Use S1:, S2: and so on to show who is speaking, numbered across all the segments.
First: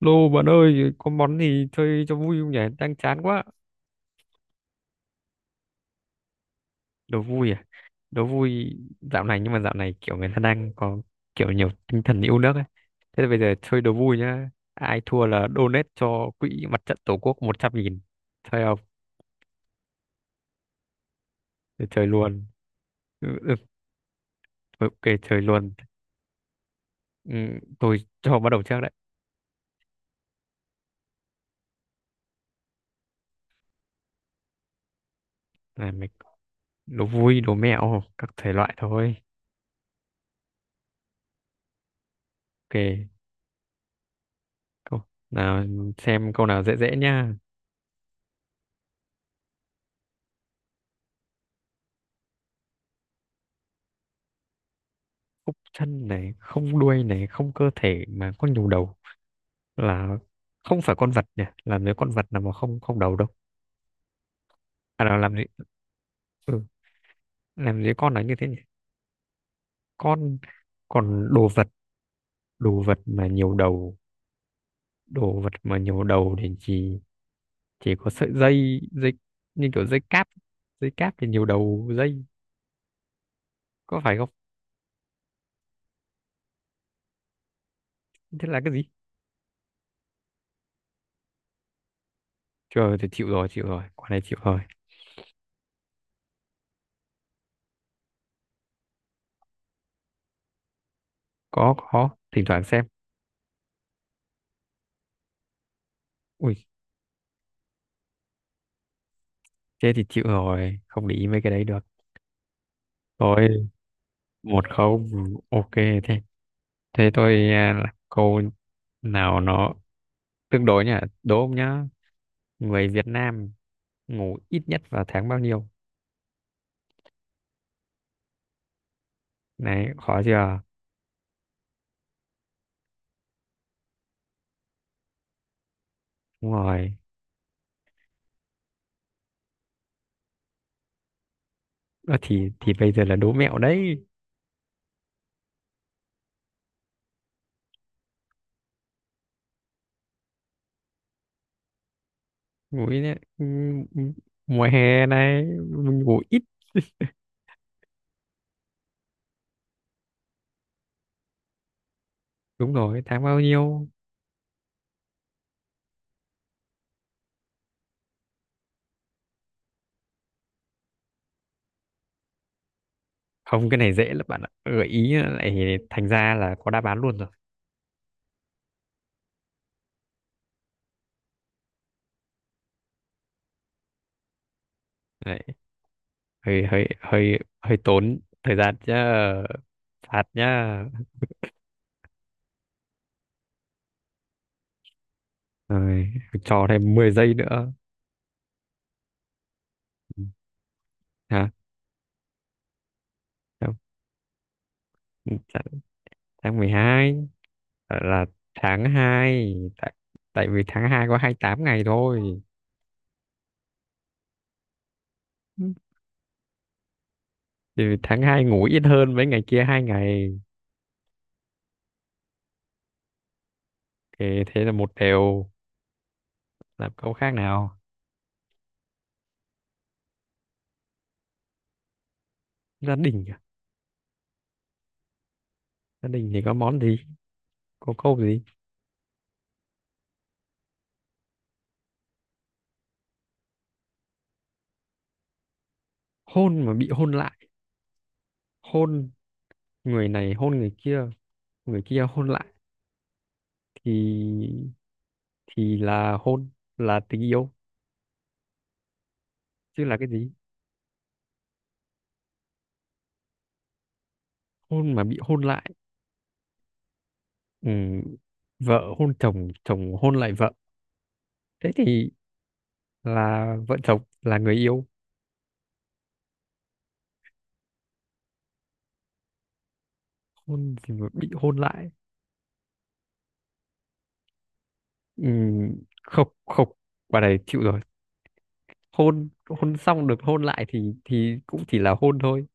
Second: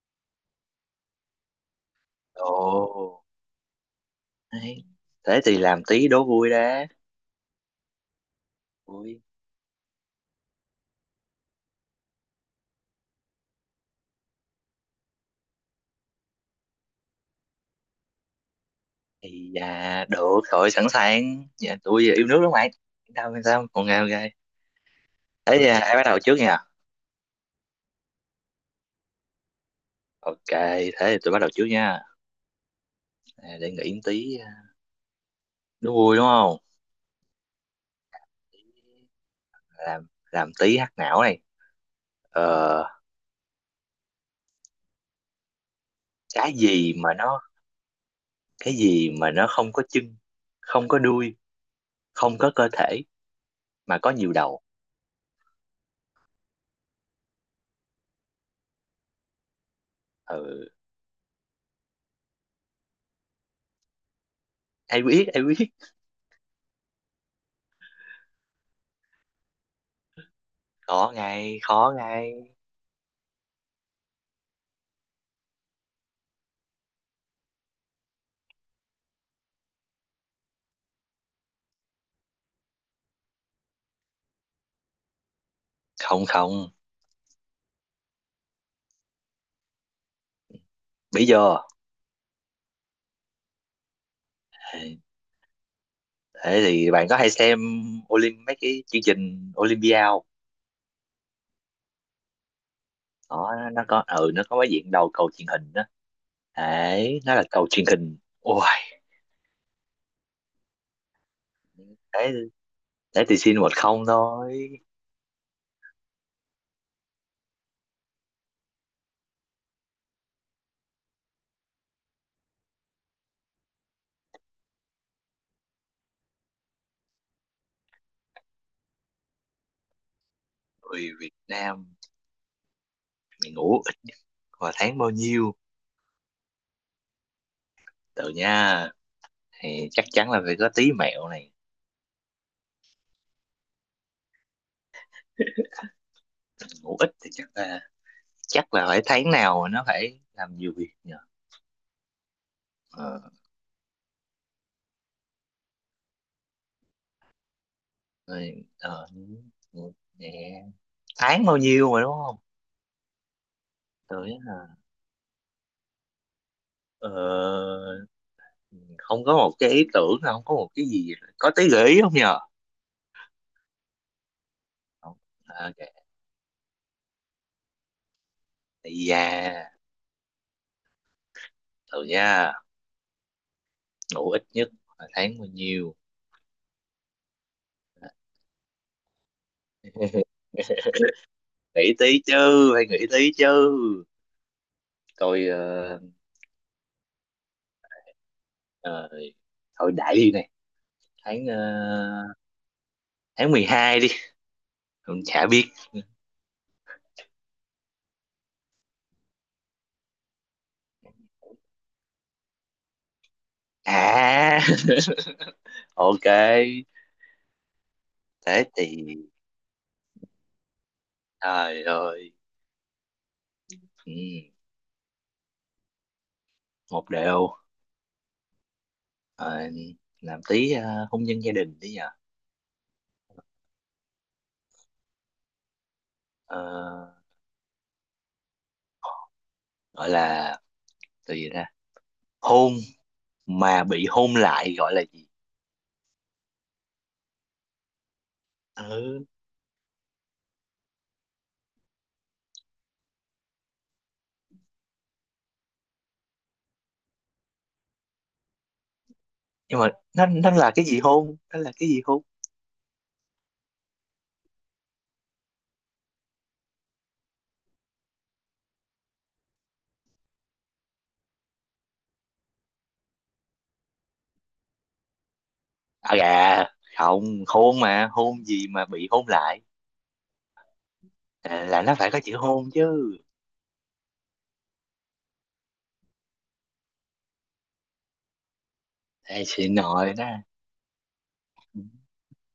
S1: Lô bạn ơi, có món gì chơi cho vui không
S2: Ồ,
S1: nhỉ? Đang chán quá.
S2: đấy. Thế thì làm tí đố vui đã.
S1: Đố vui à? Đố vui
S2: Vui.
S1: dạo này nhưng mà dạo này kiểu người ta đang có kiểu nhiều tinh thần yêu nước ấy. Thế thì bây giờ chơi đố vui nhá. Ai thua là donate cho quỹ mặt trận Tổ quốc 100 nghìn. Chơi không?
S2: Thì được rồi, sẵn sàng. Dạ,
S1: Để
S2: tôi
S1: chơi
S2: yêu nước
S1: luôn.
S2: lắm mày. Yên
S1: Ừ,
S2: Tâm, yên
S1: ừ,
S2: tâm, còn ngào gai.
S1: ok, chơi
S2: Thế thì
S1: luôn.
S2: ai bắt đầu trước nha?
S1: Ừ, tôi cho bắt đầu trước đấy.
S2: Ok, thế thì tôi bắt đầu trước nha. À, để nghĩ tí
S1: Này,
S2: đố
S1: mình
S2: vui đúng không?
S1: đố vui, đố mẹo, các thể loại thôi.
S2: Làm làm tí hack não này.
S1: Ok,
S2: Ờ,
S1: câu nào xem câu
S2: cái
S1: nào dễ
S2: gì
S1: dễ
S2: mà
S1: nhá.
S2: nó cái gì mà nó không có chân, không có đuôi, không có cơ thể mà có nhiều đầu.
S1: Khúc chân này, không đuôi này, không cơ thể mà có nhiều đầu là
S2: Ừ,
S1: không phải con vật nhỉ, làm gì có con vật nào mà không không đầu đâu.
S2: ai
S1: À là
S2: biết,
S1: làm
S2: ai
S1: gì,
S2: biết.
S1: ừ, làm gì có con là như thế nhỉ? Con
S2: Khó
S1: còn đồ
S2: ngay,
S1: vật,
S2: khó ngay.
S1: đồ vật mà nhiều đầu, đồ vật mà nhiều đầu thì chỉ có sợi dây dây như kiểu dây cáp, dây cáp thì nhiều đầu dây, có phải không?
S2: Không không,
S1: Thế là cái gì?
S2: bây giờ.
S1: Trời, thì chịu rồi, chịu rồi, quả này chịu rồi.
S2: Thế thì bạn có hay xem mấy cái chương trình Olympia không?
S1: Có thỉnh thoảng xem.
S2: Đó, nó có cái diện đầu cầu truyền hình đó,
S1: Ui,
S2: đấy nó là cầu truyền hình. Ôi,
S1: thế thì chịu rồi, không để ý mấy cái đấy được.
S2: thế thế thì xin
S1: Rồi,
S2: 1-0 thôi.
S1: một không, ok. Thế, thế tôi à, là câu nào nó tương đối nhỉ? Đố ông nhá. Người Việt Nam ngủ ít nhất vào tháng bao nhiêu? Này, khó chưa?
S2: Người Việt Nam mày ngủ ít vào tháng bao nhiêu,
S1: Đúng rồi.
S2: tự nha? Thì chắc chắn là phải có tí mẹo này.
S1: Ơ thì bây giờ là đố mẹo đấy.
S2: Ngủ ít thì chắc là, phải tháng nào mà nó phải làm nhiều việc nhờ.
S1: Ngủ ít nhất.
S2: ờ,
S1: Ừ, ừ, mùa hè này mình ngủ ít.
S2: rồi, ờ, ngủ- Nè, tháng bao nhiêu mà đúng không,
S1: Đúng rồi, tháng bao nhiêu?
S2: tự nhá? ờ, Không có một cái ý tưởng, không có một cái gì, có tí gợi ý không nhờ?
S1: Không, cái này dễ lắm bạn ạ. Gợi ý
S2: Không. À,
S1: lại
S2: ok.
S1: thành ra là có đáp án luôn rồi.
S2: Ây Thử nha, ngủ ít nhất là tháng
S1: Đấy,
S2: bao nhiêu?
S1: hơi hơi hơi hơi tốn thời gian chứ. Phạt nhá.
S2: Nghĩ tí chứ, phải nghĩ tí chứ. tôi ờ,
S1: Rồi, cho thêm 10 giây nữa.
S2: ờ, Thôi đại
S1: Ừ.
S2: đi này. tháng
S1: Hả?
S2: ờ, tháng mười
S1: Tháng,
S2: hai đi. Không, chả biết.
S1: tháng tháng 12 gọi là tháng hai, tại vì tháng 2 có 28 ngày thôi.
S2: À,
S1: Ừ,
S2: ok.
S1: thì tháng hai ngủ
S2: Thế
S1: ít hơn
S2: thì
S1: mấy ngày kia hai ngày,
S2: trời ơi. ừ,
S1: thì thế là một đều. Làm
S2: Một
S1: câu khác
S2: đều.
S1: nào.
S2: Ờ, làm tí hôn nhân gia đình đi nhờ.
S1: Gia đình à? Gia đình thì có
S2: Ờ,
S1: món gì, có câu gì?
S2: gọi là từ gì ra, hôn mà bị hôn lại gọi là gì?
S1: Hôn mà bị hôn lại, hôn,
S2: Ừ.
S1: người này hôn người kia, người kia hôn lại, thì thì là hôn, là tình yêu
S2: Nhưng
S1: chứ
S2: mà
S1: là cái
S2: nó
S1: gì?
S2: nó là cái gì, hôn nó là cái gì, hôn?
S1: Hôn mà bị hôn lại, ừ, vợ hôn chồng, chồng hôn lại vợ, thế thì là vợ chồng, là người yêu.
S2: À gà, không hôn mà hôn gì mà bị hôn lại?
S1: Hôn gì mà bị hôn
S2: À, là
S1: lại?
S2: nó phải có chữ hôn chứ.
S1: Ừm, không không, bà này chịu rồi, hôn,
S2: Ê, chị
S1: hôn xong
S2: nội
S1: được
S2: đó,
S1: hôn lại thì cũng chỉ là hôn thôi.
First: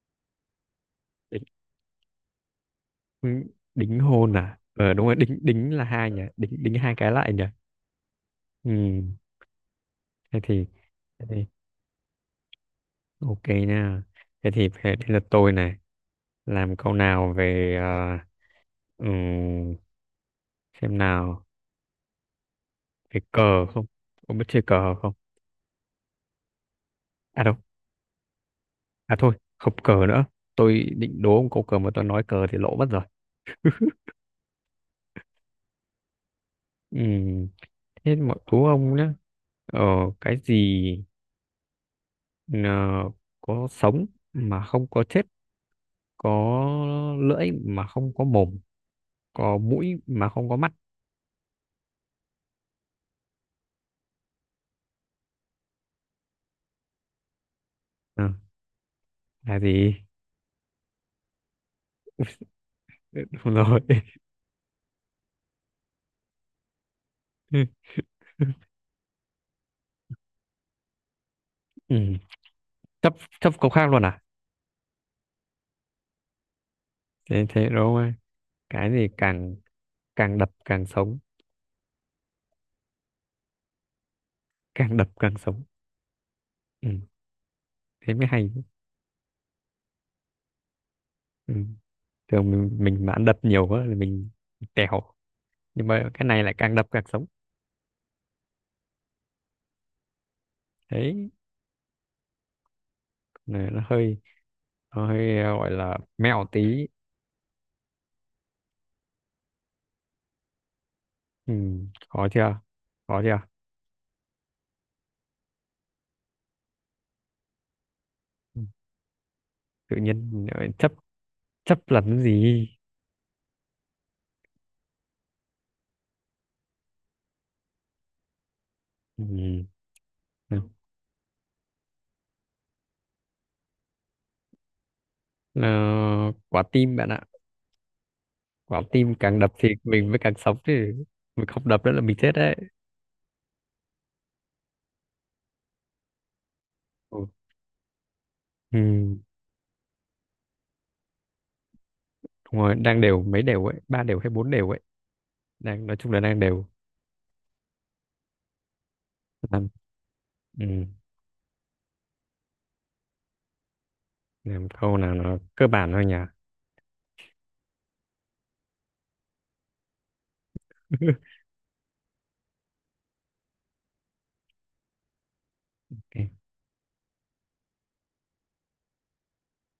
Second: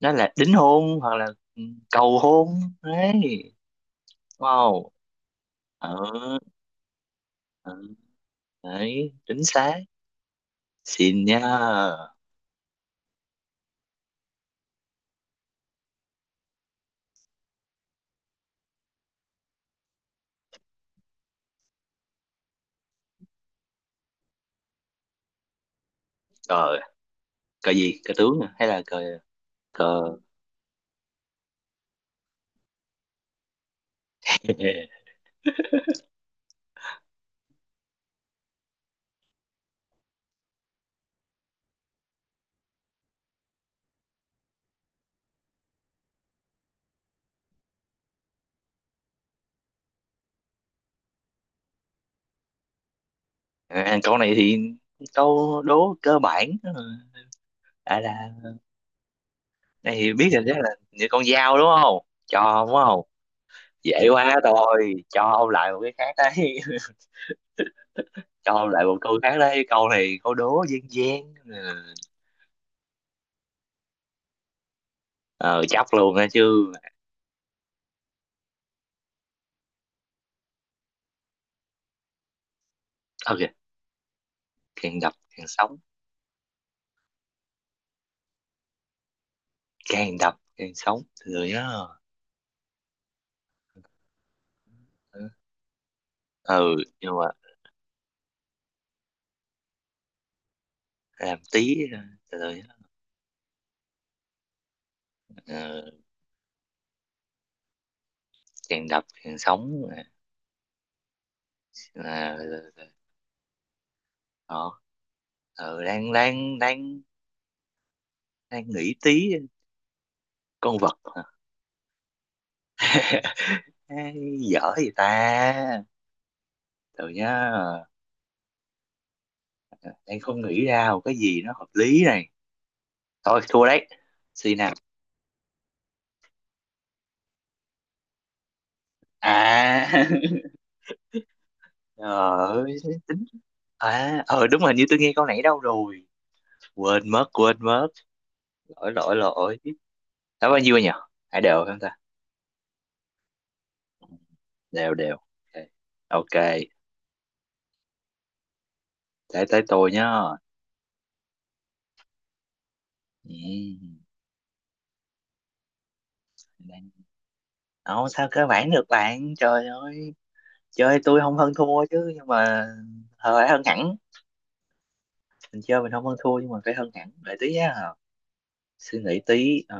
S2: nó là đính hôn hoặc là,
S1: Đính,
S2: ừ, cầu hôn đấy.
S1: ừm, đính hôn à,
S2: Wow.
S1: ờ đúng rồi, đính đính là hai nhỉ,
S2: Ừ,
S1: đính đính hai cái lại nhỉ.
S2: ừ. Đấy,
S1: Ừm,
S2: chính xác.
S1: thế thì
S2: Xin
S1: thế thì
S2: nha.
S1: ok nha. Thế thì thế thế là tôi này, làm câu nào về ừm, xem nào, về cờ không, có biết chơi cờ không?
S2: Cờ.
S1: À đâu,
S2: Cờ gì cờ tướng à? Hay là cờ?
S1: à thôi, không cờ
S2: Cờ.
S1: nữa. Tôi định đố ông câu cờ mà tôi nói cờ thì lỗ mất rồi. Ừm, thế mà đố ông nhé. Ờ, cái gì, ờ, có sống mà không có chết, có lưỡi mà không có mồm, có mũi mà không có mắt.
S2: À, câu này thì câu đố cơ bản, à
S1: Ừ,
S2: là,
S1: là
S2: này
S1: gì?
S2: thì biết rồi, đó là như con dao đúng không? Cho đúng không,
S1: Đúng rồi.
S2: dễ quá. Thôi cho ông lại một cái khác đấy. Cho ông lại một câu khác đấy, câu này câu đố dân gian. Ừ.
S1: Ừm, chấp chấp câu khác luôn à?
S2: Ờ, chắc luôn đó chứ.
S1: Thế thế đúng không ạ? Cái gì càng càng đập càng sống,
S2: Ok,
S1: càng
S2: càng
S1: đập
S2: đập
S1: càng
S2: càng
S1: sống.
S2: sống.
S1: Ừm, thế mới hay.
S2: Càng đập càng sống, từ từ
S1: Ừ,
S2: nhá.
S1: thường mình mà ăn đập nhiều quá thì mình tèo, nhưng mà cái này lại càng
S2: Ừ,
S1: đập càng
S2: nhưng
S1: sống.
S2: mà
S1: Đấy,
S2: làm tí, từ từ nhá.
S1: này nó hơi, nó hơi gọi
S2: Ờ,
S1: là mẹo tí.
S2: càng đập càng sống là,
S1: Ừ, khó
S2: là,
S1: chưa,
S2: là, là,
S1: khó chưa.
S2: ờ, ừ, đang đang đang
S1: Ừ,
S2: đang nghĩ tí.
S1: tự nhiên lại
S2: Con
S1: chấp,
S2: vật hả?
S1: chấp là cái gì.
S2: Dở gì ta, từ nhá.
S1: Ừ,
S2: Đang không nghĩ
S1: nào.
S2: ra một cái gì nó hợp lý này. Thôi thua đấy, xin nào.
S1: Ờ, quả tim bạn ạ, quả tim càng đập thì
S2: À.
S1: mình mới càng sống chứ, mình không đập nữa là mình chết đấy.
S2: Ờ, tính, à ờ đúng rồi, như tôi nghe câu nãy đâu rồi, quên mất,
S1: Ừ.
S2: quên mất. Lỗi,
S1: Ừ.
S2: lỗi, lỗi. Đã bao nhiêu nhỉ, hai đều không ta?
S1: Đúng rồi, đang đều, mấy đều ấy, ba đều hay bốn đều ấy,
S2: Đều đều, ok.
S1: đang nói chung là đang
S2: Ok,
S1: đều.
S2: thế tới
S1: Làm,
S2: tôi nhá.
S1: ừ,
S2: Ừ.
S1: làm câu nào nó cơ bản thôi nhỉ.
S2: Đang- Sao cơ bản được bạn, trời ơi. Chơi tôi không hơn thua chứ, nhưng mà, ờ, phải hơn hẳn. Mình chơi mình không hơn
S1: Ok.
S2: thua, nhưng mà phải hơn hẳn. Để tí á, suy nghĩ tí. Ờ,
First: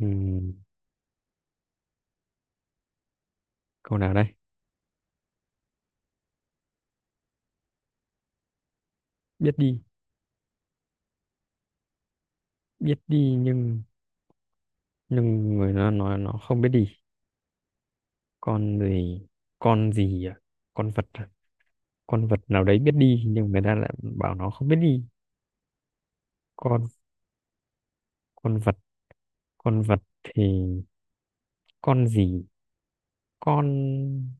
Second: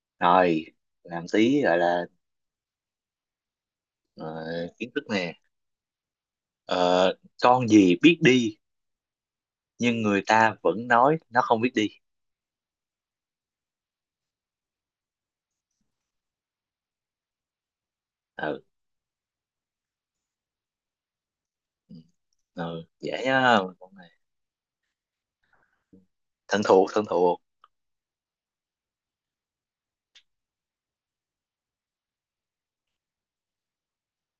S1: Ừm,
S2: Rồi, làm tí gọi là,
S1: câu nào đây?
S2: ờ, kiến thức nè. Ờ, con gì biết đi
S1: Biết đi,
S2: nhưng người ta vẫn nói nó không biết đi?
S1: biết đi nhưng người nó nói nó không biết đi.
S2: Ừ,
S1: Con gì? Con gì à? Con vật à? Con vật nào đấy
S2: ừ,
S1: biết
S2: dễ
S1: đi nhưng
S2: á,
S1: người ta lại
S2: con này
S1: bảo nó không biết đi.
S2: thân thuộc,
S1: Con
S2: thân thuộc.
S1: con vật, con vật thì con gì? Con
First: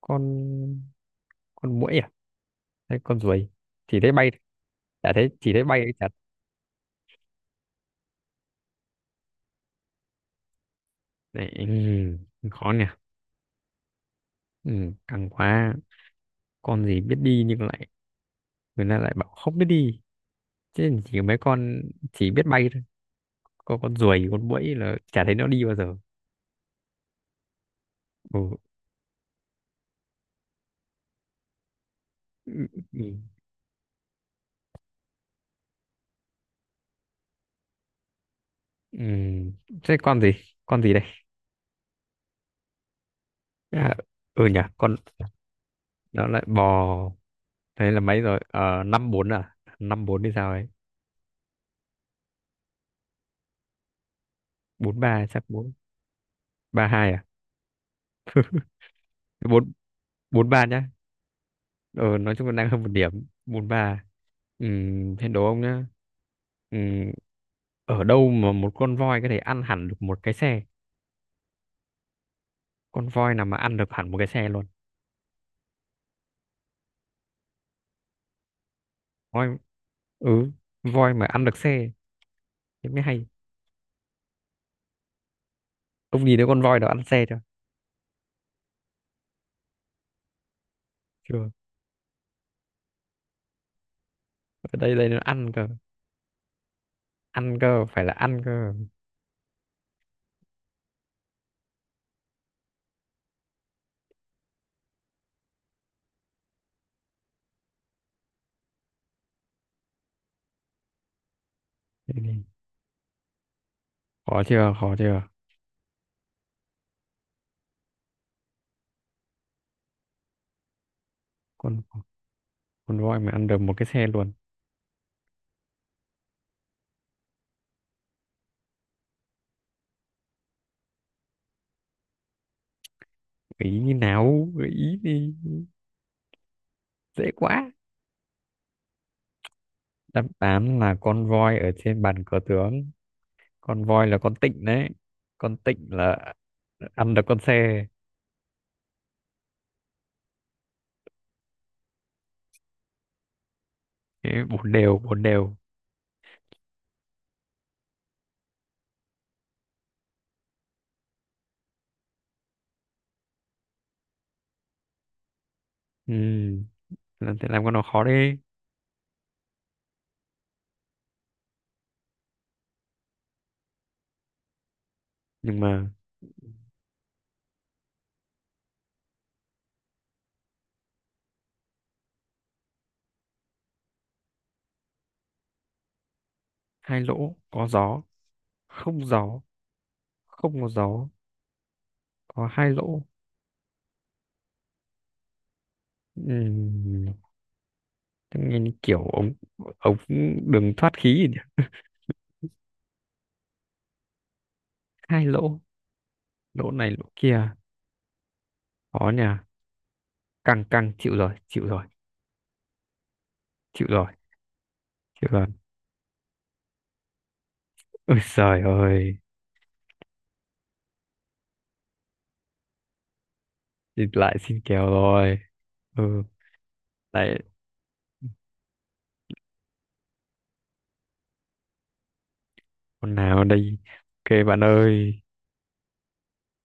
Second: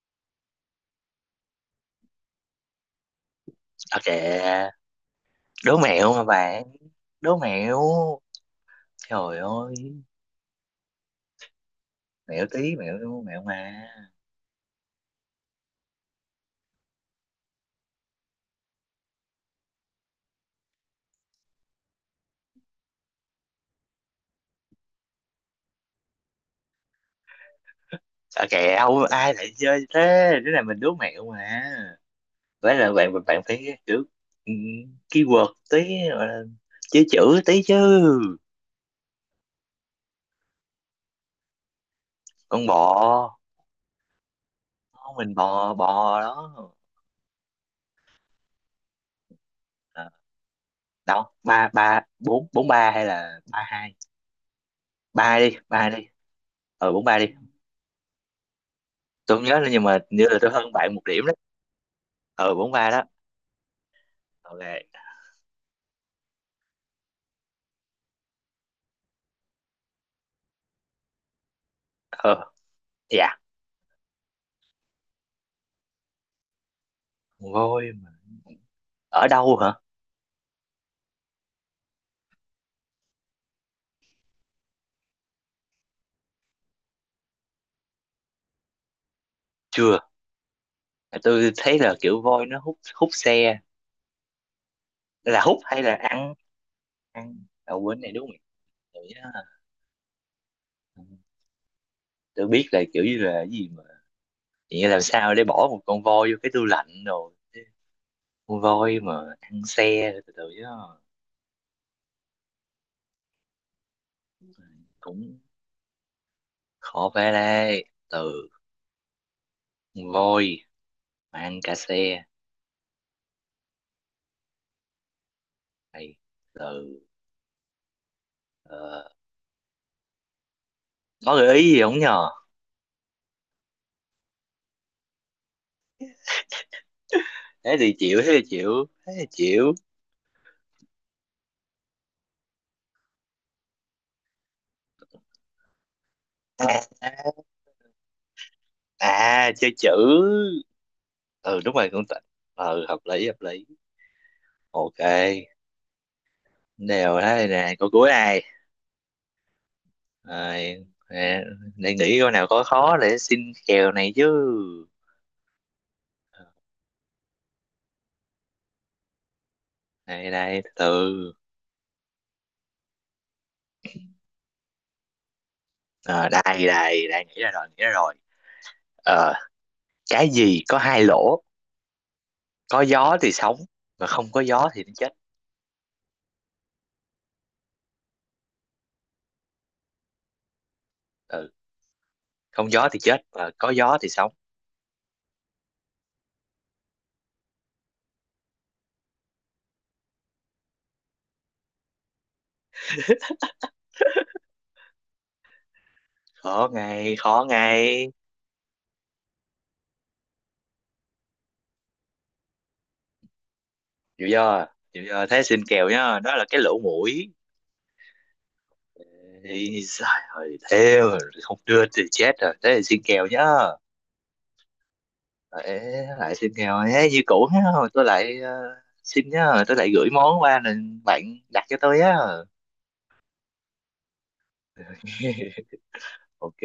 S1: con con muỗi à? Hay con ruồi? Chỉ thấy bay,
S2: Ok,
S1: chả thấy, chỉ thấy
S2: đố
S1: bay chặt.
S2: mẹo mà bạn, đố mẹo, trời ơi.
S1: Đấy,
S2: Mẹo
S1: khó
S2: tí,
S1: nhỉ.
S2: mẹo, mẹo mà.
S1: Căng quá. Con gì biết đi nhưng lại, người ta lại bảo không biết đi. Chứ chỉ mấy con chỉ biết bay thôi. Có con ruồi, con muỗi là chả thấy nó đi bao giờ. Ừ.
S2: Sao kẹo ai lại chơi thế, đứa này mình đố mẹo mà.
S1: Ừ.
S2: Vậy là bạn
S1: Ừ.
S2: bạn phải kiểu, ừ, keyword tí, gọi là chữ, chữ tí chứ.
S1: Ừ. Thế con gì? Con gì đây?
S2: Con bò.
S1: À, ừ nhỉ, con
S2: Không, mình bò, bò
S1: nó lại
S2: đó.
S1: bò. Thế là mấy rồi? Ờ, năm bốn à? Năm
S2: À,
S1: bốn thì sao ấy?
S2: đâu, ba ba bốn bốn ba hay là 3-2?
S1: Bốn
S2: Ba
S1: ba
S2: hai
S1: chắc,
S2: đi,
S1: bốn
S2: 3-2 đi.
S1: ba
S2: Ờ, bốn
S1: hai
S2: ba
S1: à?
S2: đi. Tôi không nhớ nữa
S1: Bốn
S2: nhưng mà như là
S1: bốn
S2: tôi
S1: ba
S2: hơn
S1: nhá.
S2: bạn một điểm đấy.
S1: Ờ, nói chung là
S2: Ờ,
S1: đang
S2: bốn
S1: hơn một
S2: ba đó,
S1: điểm. Bốn ba. Ừ,
S2: ok.
S1: thế đố ông nhá. Ừ, ở đâu mà một con voi có thể ăn hẳn được một cái xe?
S2: Ờ,
S1: Con voi
S2: dạ,
S1: nào mà ăn được hẳn một cái xe luôn?
S2: voi mà. Ở
S1: Voi,
S2: đâu hả?
S1: ừ, voi mà ăn được xe, thế mới hay. Ông nhìn thấy con voi đó ăn xe chưa?
S2: Chưa,
S1: Chưa,
S2: tôi thấy là kiểu voi nó hút hút xe.
S1: ở đây đây nó
S2: Là
S1: ăn
S2: hút
S1: cơ.
S2: hay là ăn? Ăn
S1: Ăn
S2: à,
S1: cơ,
S2: quên
S1: phải
S2: này
S1: là
S2: đúng không?
S1: ăn cơ.
S2: Tụi ừ, tôi biết là kiểu như là cái gì mà, chỉ làm sao để bỏ một con voi vô cái tủ lạnh rồi chứ. Con voi mà ăn xe, từ từ chứ.
S1: Thế thì, khó chưa, khó chưa.
S2: Cũng khó, phải đây, từ, con voi mà ăn cả
S1: con
S2: xe
S1: con voi mà ăn được một cái xe luôn.
S2: này, từ ờ, có gợi ý gì không nhờ?
S1: Gợi ý như nào, gợi ý thì dễ quá.
S2: Thế thì chịu, thế thì chịu, thế thì chịu.
S1: Đáp án là con voi ở trên bàn cờ tướng, con voi là con tịnh đấy, con tịnh là
S2: À.
S1: ăn được con xe.
S2: Chơi chữ. Ừ đúng rồi, cũng tịnh. Ừ hợp lý, hợp lý.
S1: Thế bốn
S2: Ok,
S1: đều, bốn đều.
S2: đều thế. Này nè, câu cuối này. Rồi, nè, để nghĩ coi nào, có khó để xin kèo này chứ.
S1: Ừ, làm thế, làm con nó khó đi,
S2: Đây đây, từ từ.
S1: nhưng mà
S2: Ờ, đây đây đây, nghĩ ra rồi, nghĩ ra rồi. Ờ, cái gì có hai lỗ, có gió thì sống mà không có gió thì nó chết?
S1: hai lỗ có gió, không gió, không có gió,
S2: Ừ,
S1: có hai
S2: không gió thì
S1: lỗ.
S2: chết mà có gió thì sống.
S1: Ừm, thế nghe như kiểu ống, ống đường thoát khí gì nhỉ? Hai lỗ,
S2: Khó
S1: lỗ này lỗ
S2: ngay, khó
S1: kia,
S2: ngay.
S1: khó nhỉ, căng căng, chịu rồi, chịu rồi, chịu rồi,
S2: Chịu chưa? Chịu chưa?
S1: chịu
S2: Thế
S1: rồi,
S2: xin kèo nhá, đó là cái lỗ mũi.
S1: ôi trời ơi.
S2: Thì trời ơi, thế mà không đưa thì chết rồi. Thế thì xin kèo nhá.
S1: Thì lại xin kèo rồi.
S2: Ờ, ê,
S1: Ừ,
S2: lại xin nghèo ấy, như
S1: lại,
S2: cũ á, rồi tôi lại, ờ, xin nhá, rồi tôi lại gửi món qua nên bạn đặt cho tôi á.
S1: con nào đây? Ok bạn ơi.
S2: Ok.